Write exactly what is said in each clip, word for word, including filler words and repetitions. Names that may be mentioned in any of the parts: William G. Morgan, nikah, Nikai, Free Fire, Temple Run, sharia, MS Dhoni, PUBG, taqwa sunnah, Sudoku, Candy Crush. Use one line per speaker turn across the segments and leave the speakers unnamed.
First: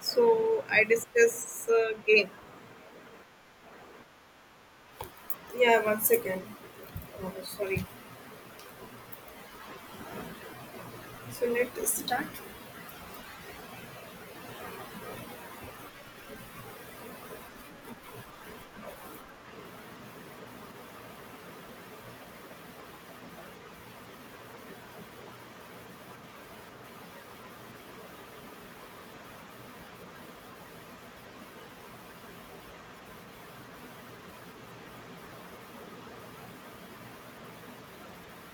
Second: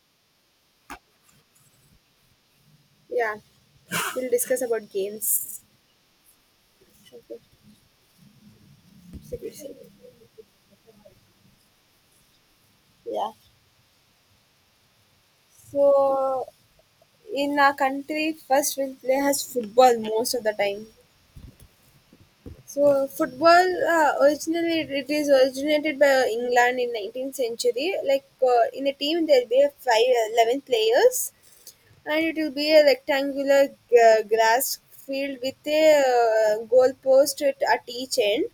So I discuss uh, game.
Yeah, we'll discuss about games.
Yeah, one second. Oh,
Okay,
sorry.
sit, sit.
So let's start.
Yeah. So in our country, first we'll play has football most of the time. So football uh, originally it is originated by England in nineteenth century. Like, uh, in a team there'll be a five, eleven players, and it will be a rectangular g- grass field with a uh, goal post at, at each end,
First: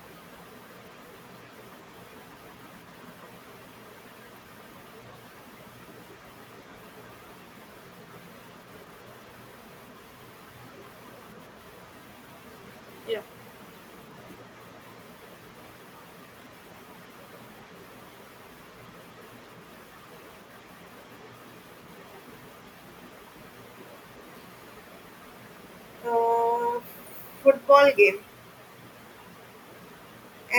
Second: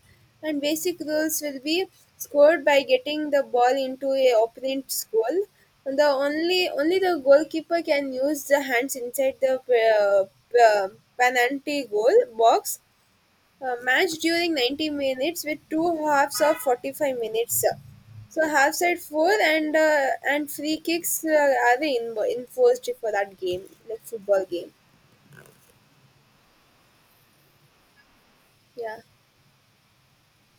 and basic rules will be scored by getting the ball into a opponent's goal, and the only only the goalkeeper can use the hands inside the uh, p- penalty goal box. A match during ninety minutes with two halves of forty-five minutes. So half side four, and uh, and free kicks uh, are in, enforced for that game, like football game.
Uh, Football game.
Yeah.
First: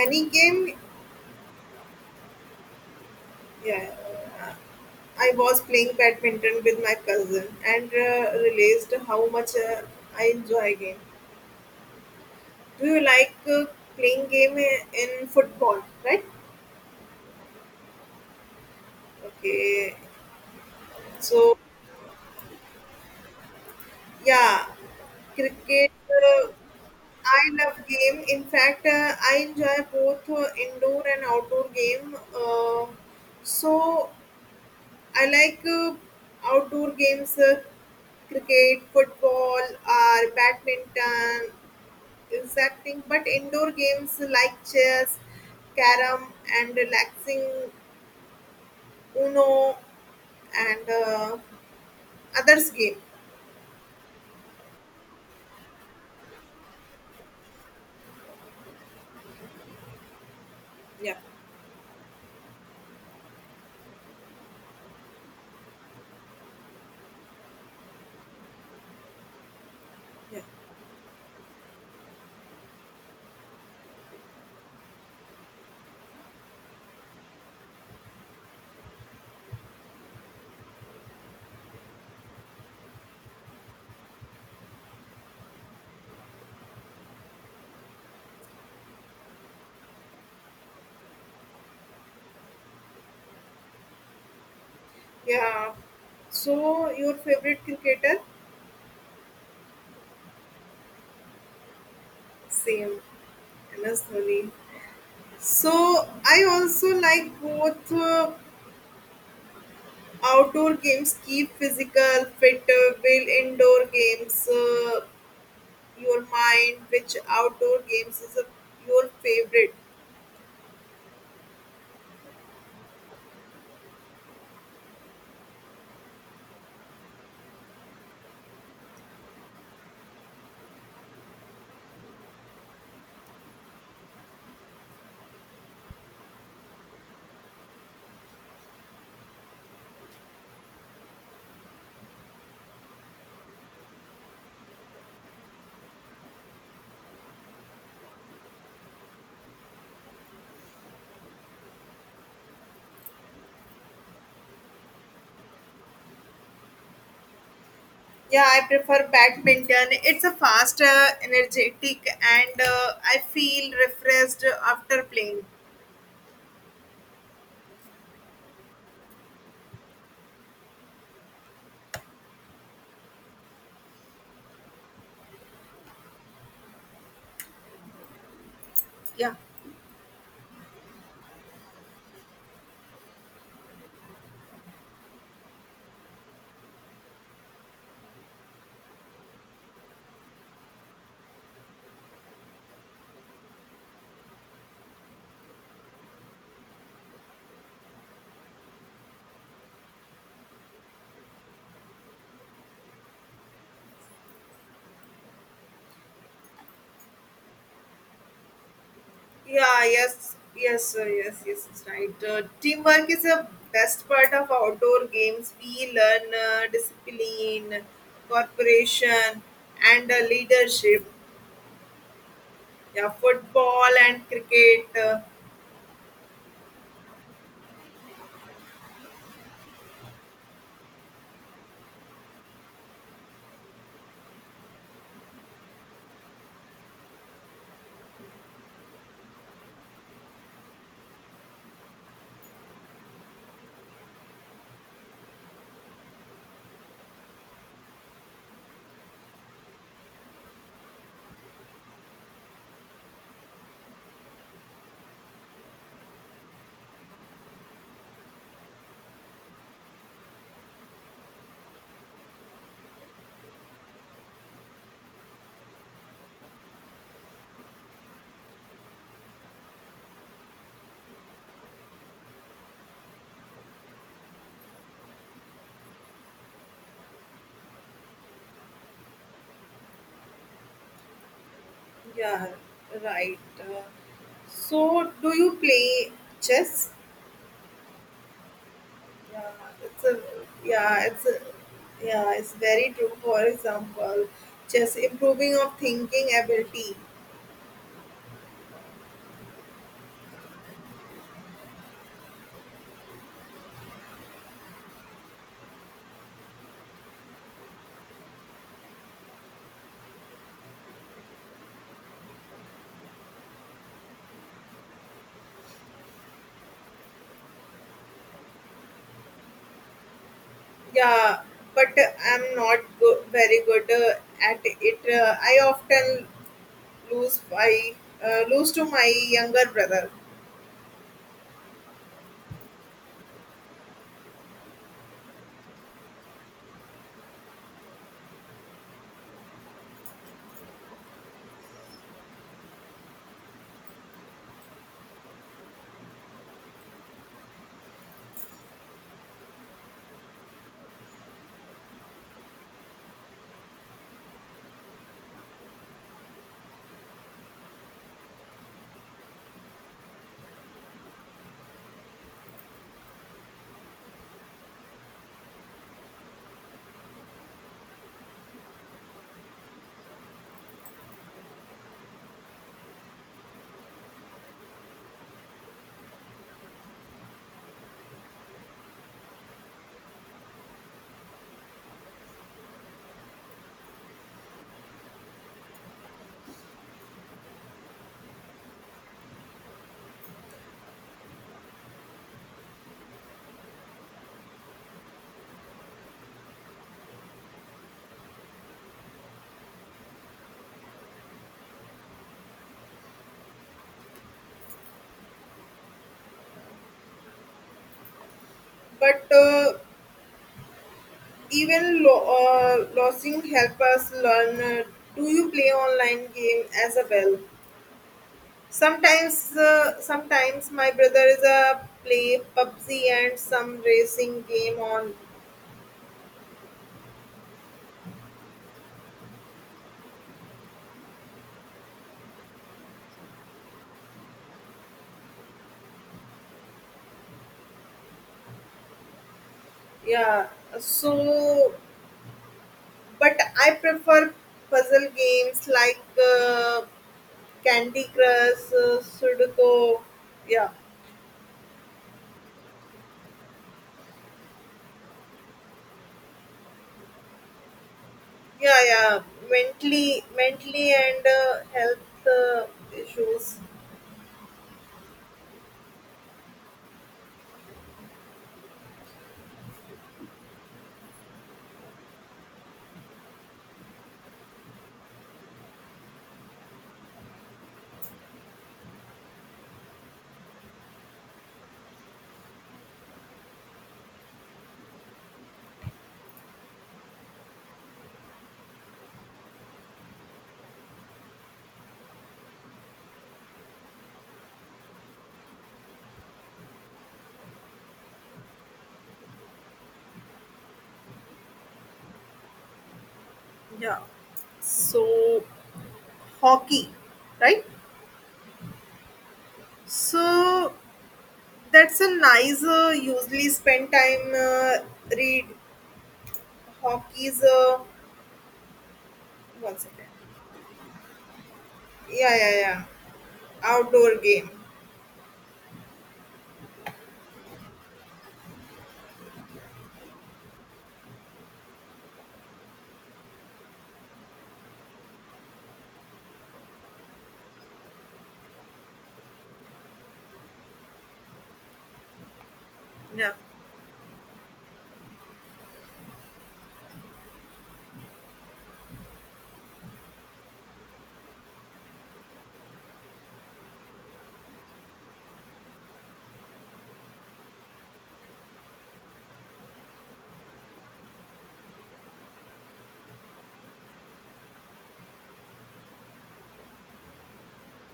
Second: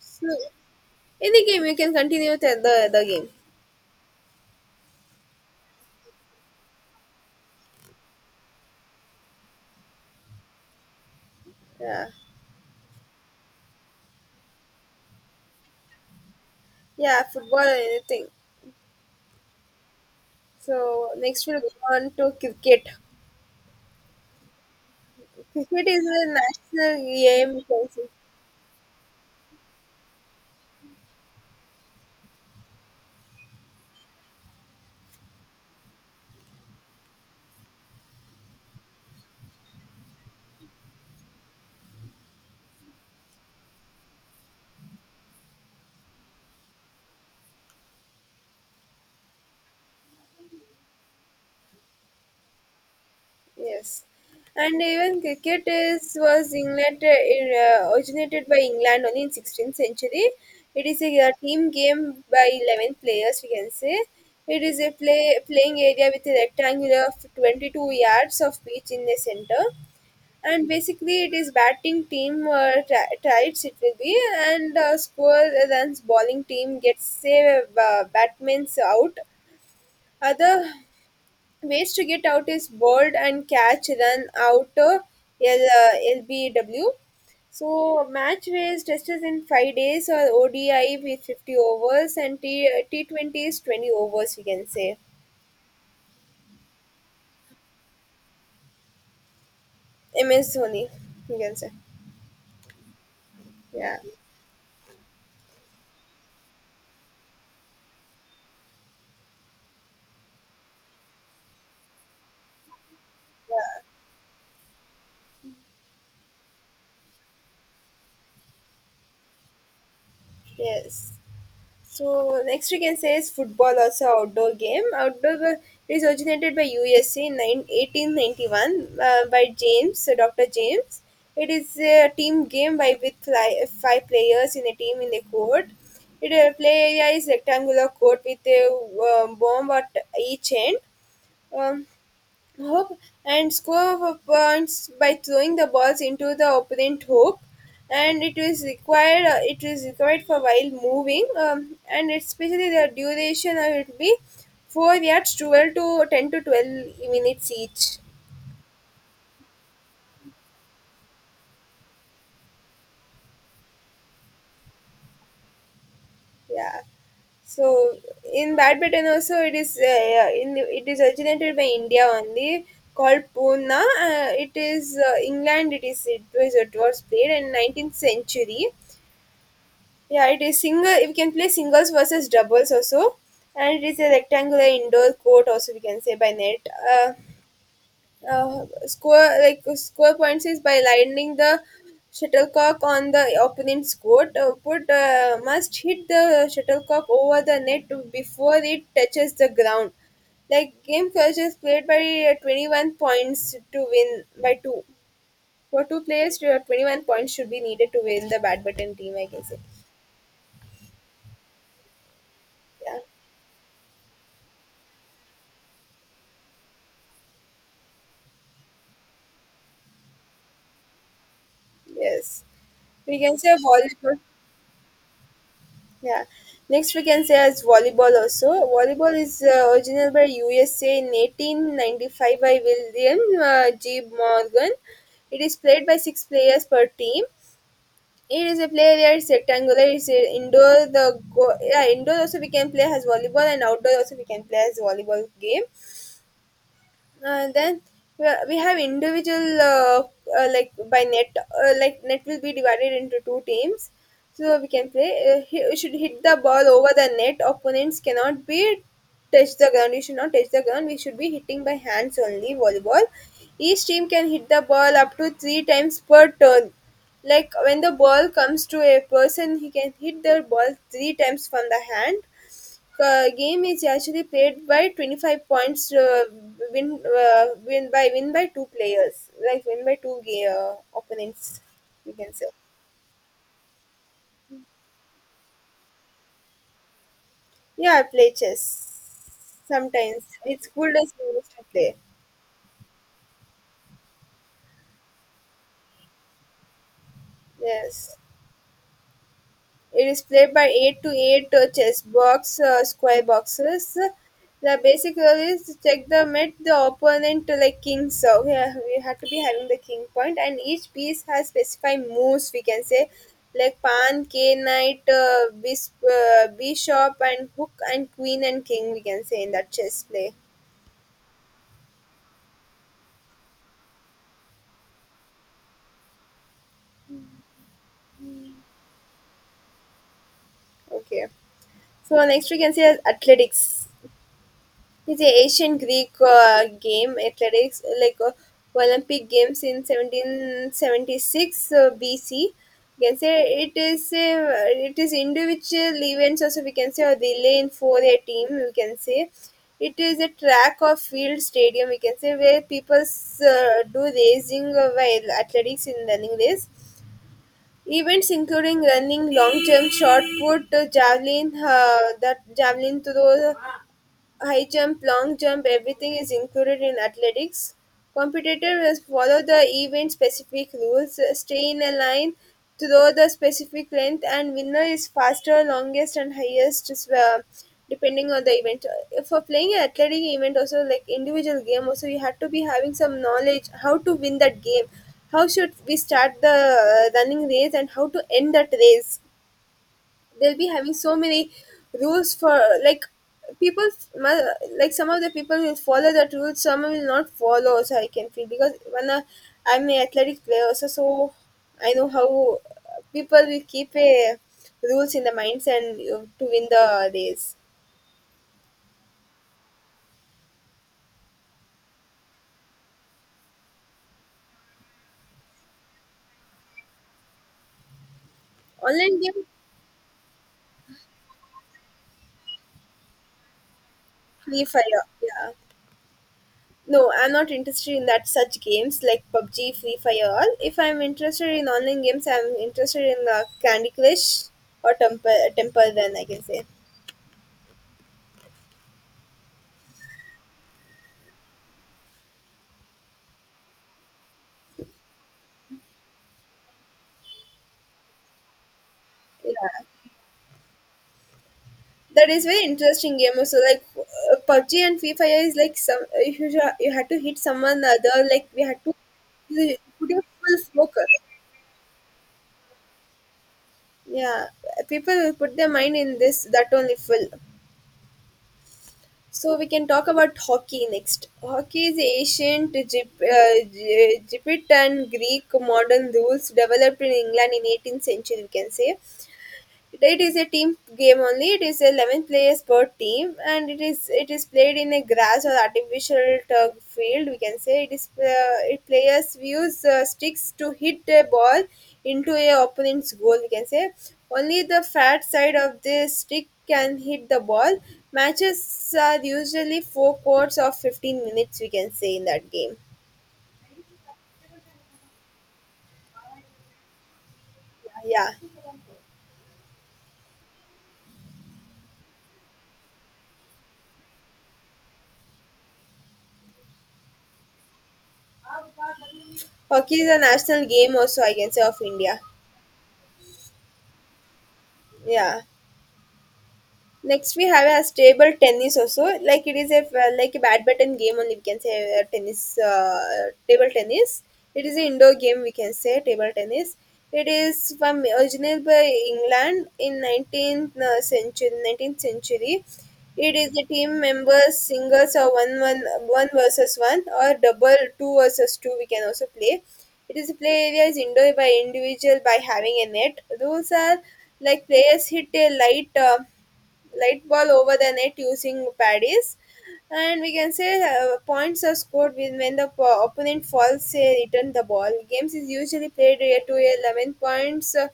So
game.
any game you can continue the the, the game.
Yeah. Uh, I was playing badminton with my cousin and uh, realized how much uh, I enjoy game.
Yeah.
Do you like uh, playing game i- in football, right?
Yeah, football or anything.
Okay.
So next
So
we'll go on to cricket.
yeah,
Cricket
cricket.
is a
Uh,
national
I
game, you
love
can say.
game. In fact, uh, I enjoy both uh, indoor and outdoor game. Uh, so I like uh, outdoor games, uh, cricket, football, or badminton, exacting. But indoor games like chess, carom, and relaxing Uno, and uh, others game.
Yes, and even cricket is was England, uh, originated by England only in sixteenth century. It is
Yeah,
a uh, team game by eleven players. We can say it is a play playing area with a rectangular of twenty-two yards of pitch in the center,
yeah.
and basically it is batting team, uh, tri- tries it will be, and uh, score runs. Bowling team gets, say, uh, batsman's out. Other ways to get out is bowled and catch, run out, uh, L, uh, L B W. So match ways testers in five days or O D I with fifty overs, and T, T20 is twenty overs, we can say.
Yeah. So your favorite cricketer?
M S Dhoni, we can say.
Same.
Yeah.
M S Dhoni. So I also like both uh, outdoor games keep physical fit uh, will indoor
Yeah.
games uh, your mind, which outdoor games is a, your favorite.
Yes. So next we can say is football also outdoor game. Outdoor, uh, it is originated by U S A in nine eighteen ninety-one, uh, by James, uh, Doctor James. It is a team game by with fly, five players in a team in a court. It, uh, play area is rectangular court with a um, bomb at each end. Um, hoop and score points by throwing the balls into the opponent hoop, and it is required uh, it is required for while moving, um, and especially the duration, uh, it will be four yards, twelve to ten to twelve minutes each.
Yeah, I prefer badminton. It's a fast, uh, energetic, and uh, I feel refreshed after playing.
Yeah, so in badminton also it is, uh, yeah, in it is originated by India only, called Puna. Uh, it is, uh, England. It is it was it was played in nineteenth century.
Yeah.
Yeah, it is single. We can play singles versus doubles also, and it is a rectangular indoor court also, we can say, by net. Uh, uh, score like score points is by landing the shuttlecock on the opponent's court. Uh, put uh, must hit the shuttlecock over the net before it touches the ground. Like game culture is played by uh, twenty-one points to win by two. For two players, uh, twenty-one points should be needed to win the badminton team, I can say.
Yeah, yes, yes, sir, yes, yes, it's right. Uh,
Yeah.
teamwork is a best part of outdoor games. We learn uh, discipline, cooperation, and uh, leadership.
Yes,
Yeah,
we can say
football
volleyball.
and cricket. Uh,
Yeah. Next, we can say as volleyball also. Volleyball is uh, original by U S A in eighteen ninety-five by William, uh, G. Morgan. It is played by six players per team. It is a play where it's rectangular. It's a indoor. The go- yeah, indoor also we can play as volleyball, and outdoor also we can play as volleyball game. And then we are- we have individual, uh, uh, like by net, uh, like net will be divided into two teams. So we can play, uh, he you should hit the ball over the net. Opponents cannot be touch the ground. You should not touch the ground. We should be hitting by hands only, volleyball. Each team can hit the ball up to three times per turn, like when the ball comes to a person, he can hit the ball three times from the hand. The game is actually played by twenty-five points, uh, win uh, win by win by two players, like win by two ga- uh, opponents, we can say.
yeah, right. Uh, so, do you play chess?
Yeah, I play chess
Yeah, it's a
sometimes. It's cool
yeah,
as
it's
we
a
used to play.
yeah, it's very true. For example, chess improving of thinking ability.
Yes, it is played by eight to eight uh, chess box, uh, square boxes. The basic rule is to check the mate the opponent, uh, like king. So yeah, we have to be having the king point, and each piece has specified moves, we can say. Like pawn, k knight, uh, bis- uh, bishop, and hook, and queen and king, we can say, in that chess play.
Yeah, but uh, I'm not go- very good uh, at it. Uh, I often lose by uh, lose to my younger brother.
Okay. So next we can say as athletics. It's a ancient Greek uh, game athletics, like uh, Olympic Games in seventeen seventy-six uh, B C, we can say. It is uh, it is individual events also, we can say, a relay in for a team, we can say. It is a track or field stadium, we can say, where people uh, do racing, uh, while athletics in running race events, including running, long jump, shot put, uh, javelin uh, the javelin throw. High jump, long jump, everything is included in athletics. Competitors must follow the event specific rules, stay in a line, to throw the specific length, and winner is faster, longest, and highest, is, uh, depending on the event. Uh, For playing an athletic event, also like individual game, also you have to be having some knowledge how to win that game. How should we start the uh, running race, and how to end that race? They'll be having so many rules, for like people, mu- like some of the people will follow that rule, some will not follow. So I can feel, because when I, I'm an athletic player also. So I know how people will keep a rules in the minds, and uh, to win the race.
But uh, even lo- uh, losing help us learn. Uh, do you play online game as well?
Online game,
Sometimes, uh, sometimes my brother is a play pub g and some racing
Free
game
Fire,
on.
yeah. No, I'm not interested in that such games like PUBG, Free Fire, all. If I'm interested in online games, I'm interested in uh, Candy Crush or temple Temple Run, I can say.
Yeah, so but I prefer puzzle games like. Uh, Candy Crush, uh,
Yeah,
Sudoku, yeah,
that is very interesting game. So like uh, PUBG and Free Fire is like some. If you should- you had to hit someone other, like we had
yeah,
to,
yeah.
you put your
Mentally,
full
mentally,
focus.
and uh, health uh, issues.
Yeah, people will put their mind in this that only full. So we can talk about hockey next. Hockey is ancient Egypt, uh, Egypt and Greek modern rules developed in England in eighteenth century, we can say. It is a team game only. It is eleven players per team, and it is it is played in a grass or artificial turf field, we can say. It is, uh, it players use uh, sticks to hit a ball into a opponent's goal, we can say. Only the fat side of the stick can hit the ball. Matches are usually four quarts of fifteen minutes, we can say, in that game.
Yeah. So hockey, right?
Yeah,
So that's a nice. Uh, usually spend time uh, read hockey's. Uh, one
hockey
second.
is a national game also, I can say, of India.
Yeah, yeah, yeah. Outdoor game.
Yeah. Next we have a table tennis also. Like it is a, well, like a badminton game only, we can say, uh, tennis uh, table tennis. It is an indoor game, we can say, table tennis. It is from original by England in nineteenth uh, century nineteenth century.
Yeah.
It is a team members, singles or one one one versus one, or double two versus two, we can also play. It is play area is indoor by individual, by having a net. Rules are like players hit a light uh, light ball over the net using paddies, and we can say uh, points are scored when, when the po- opponent falls, say, return the ball. Games is usually played, uh, to eleven points, uh,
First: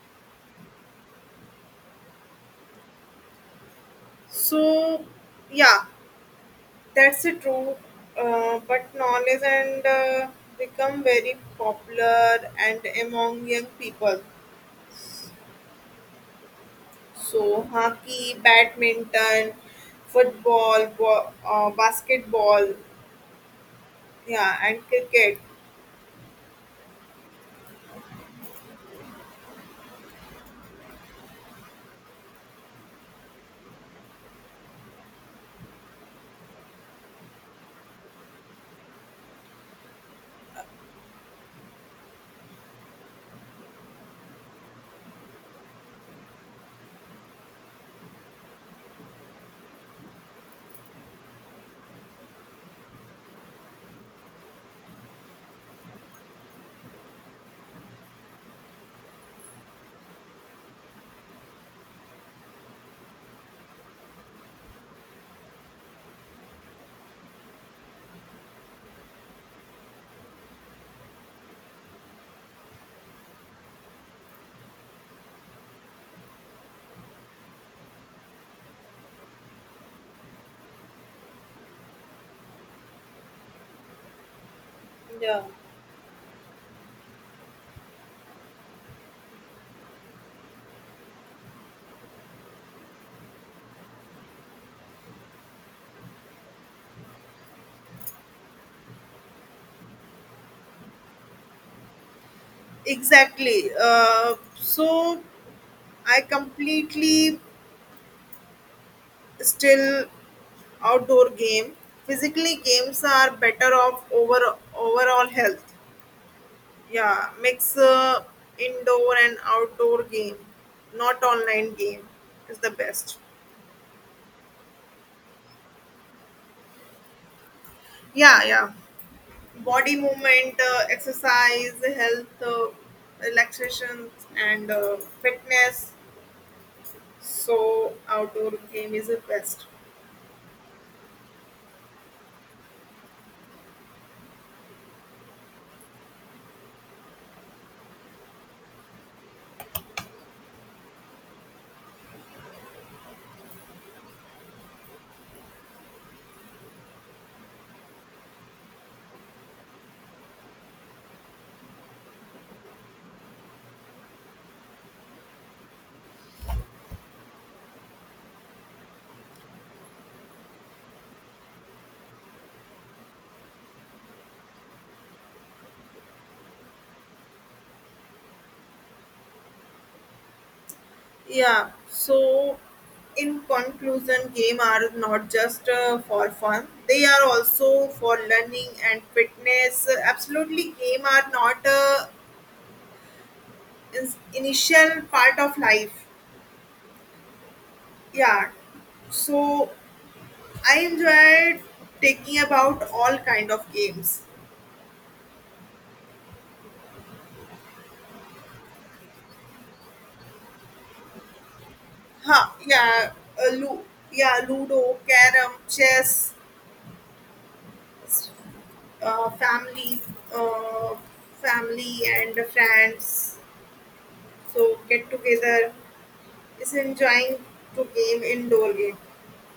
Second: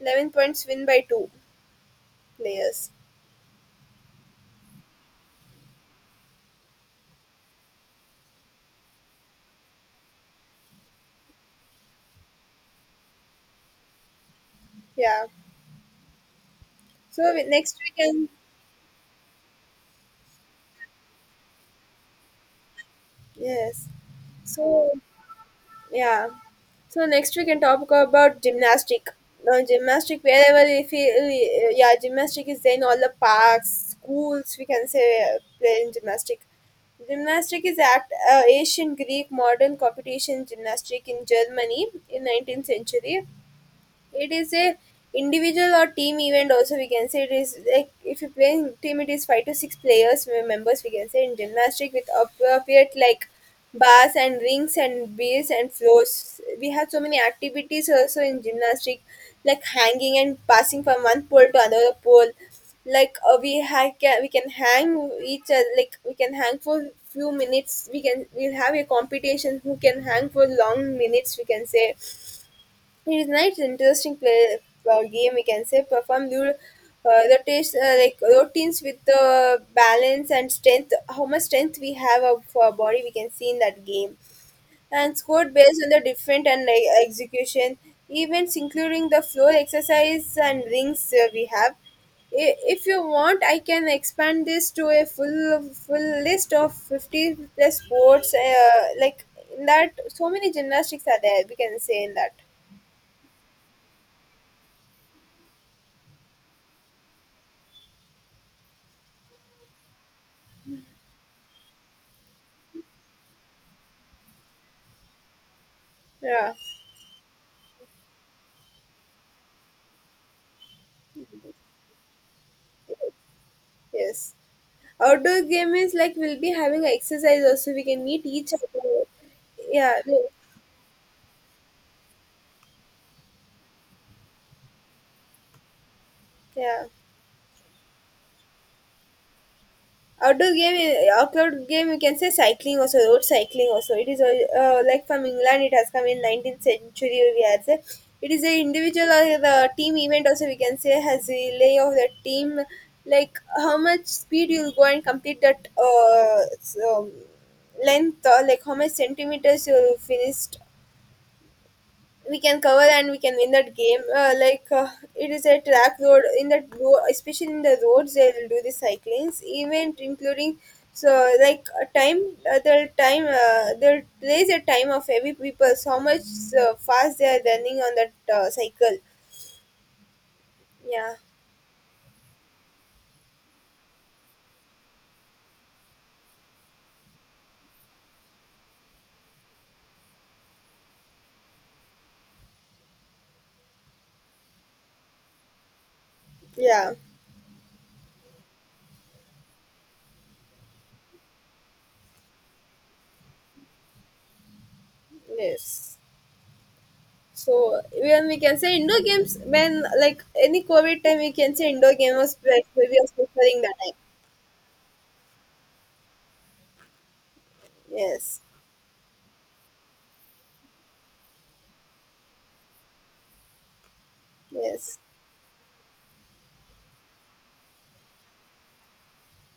eleven points, win by two players.
So yeah, that's the true, uh, but knowledge and uh, become very popular and among young people.
Yeah, so we-
So
next we can,
hockey, badminton, football, bo- uh, basketball,
yes,
yeah,
so
and cricket.
yeah. So next we can talk about gymnastic. Now gymnastic, wherever, if we, we- yeah, gymnastic is there in all the parks, schools, we can say, uh, play in gymnastic. Gymnastic is act uh, Asian Greek modern competition gymnastic in Germany in nineteenth century. It is a individual or team event also, we can say. It is like if you play in team, it is five to six players, uh, members, we can say, in gymnastic with appropriate, like, bars and rings and beers and floors. We have so many activities also in gymnastic, like hanging and passing from one pole to another pole. Like, uh, we ha- can we can hang each other, like we can hang for few minutes. We can we'll have a competition, who can hang for long minutes, we can say. It is nice, interesting play or game, we can say. Perform the uh, the taste, uh, like routines, with the balance and strength. How much strength we have of our body, we can see in that game. And
Yeah.
scored based on the different and, like, execution events, including the floor exercise and rings, uh, we have. I- If you want, I can expand this to a full full list of fifty plus sports. Uh, like in that, so many gymnastics are there, we can say in that.
Exactly. Uh, so I completely still outdoor game. Physically, games are better off over overall health.
Yeah.
Yeah, mix uh, indoor and outdoor game, not online game, is the best.
Yes. Outdoor game is like we'll be having a exercise also. We can meet
Yeah,
each other.
yeah. Body
Yeah, we-
movement, uh, exercise, health, uh, relaxation, and uh, fitness.
yeah.
So outdoor game is the best.
Outdoor game, i- outdoor game, you can say cycling also, road cycling also. It is al- uh, like from England. It has come in nineteenth century, we have say. It is a individual or the team event also, we can say, has relay of the team. Like how much speed you'll go and complete that uh, s- um, length, or like how much centimeters you finished, we can cover, and we can win that game. Uh, like, uh, it is a track road in that road, especially in the roads they will do the cyclings event, including, so like a time, uh, they'll time uh, they'll place a time of every people, how much uh, fast they are running on that uh, cycle. Yeah,
Yeah. So, in conclusion, game are not just uh, for fun; they are also for learning and fitness. Absolutely, game are not uh, is initial part of life.
yeah,
Yeah, so I enjoyed taking about all kind of games.
yes. So when we can say indoor games, when like any COVID time, we can say indoor game was
Huh,
pre-
yeah,
previous
uh,
preferring that
lu-
time.
yeah, ludo, carom, chess, s-
Yes,
uh, family, uh, family and friends, so
yes,
get together is enjoying to game indoor game,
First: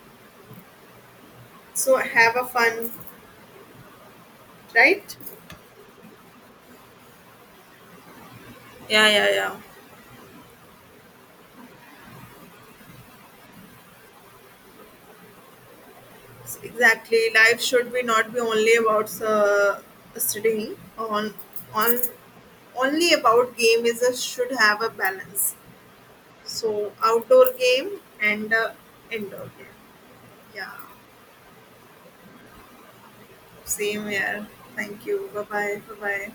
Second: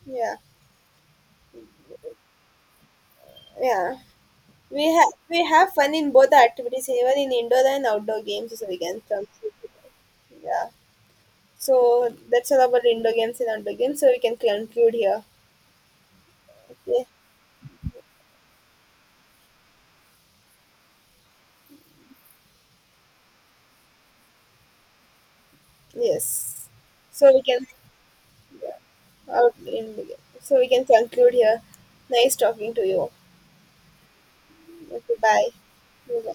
yeah,
so have a fun,
yeah. We have
right.
we have fun in both the activities, even in indoor and outdoor games also we can
Yeah,
come.
yeah, yeah.
Yeah. So that's all about indoor games and outdoor games. So we can conclude here. Okay.
Exactly. Life should be not be only about uh, studying on on only about game is a should have a balance.
Yes.
So
So we
outdoor
can
game and uh, indoor
out
game.
in, so we
Yeah,
can conclude here. Nice talking to you.
same here. Thank
Okay,
you. Bye
bye.
bye. Bye bye.
Bye.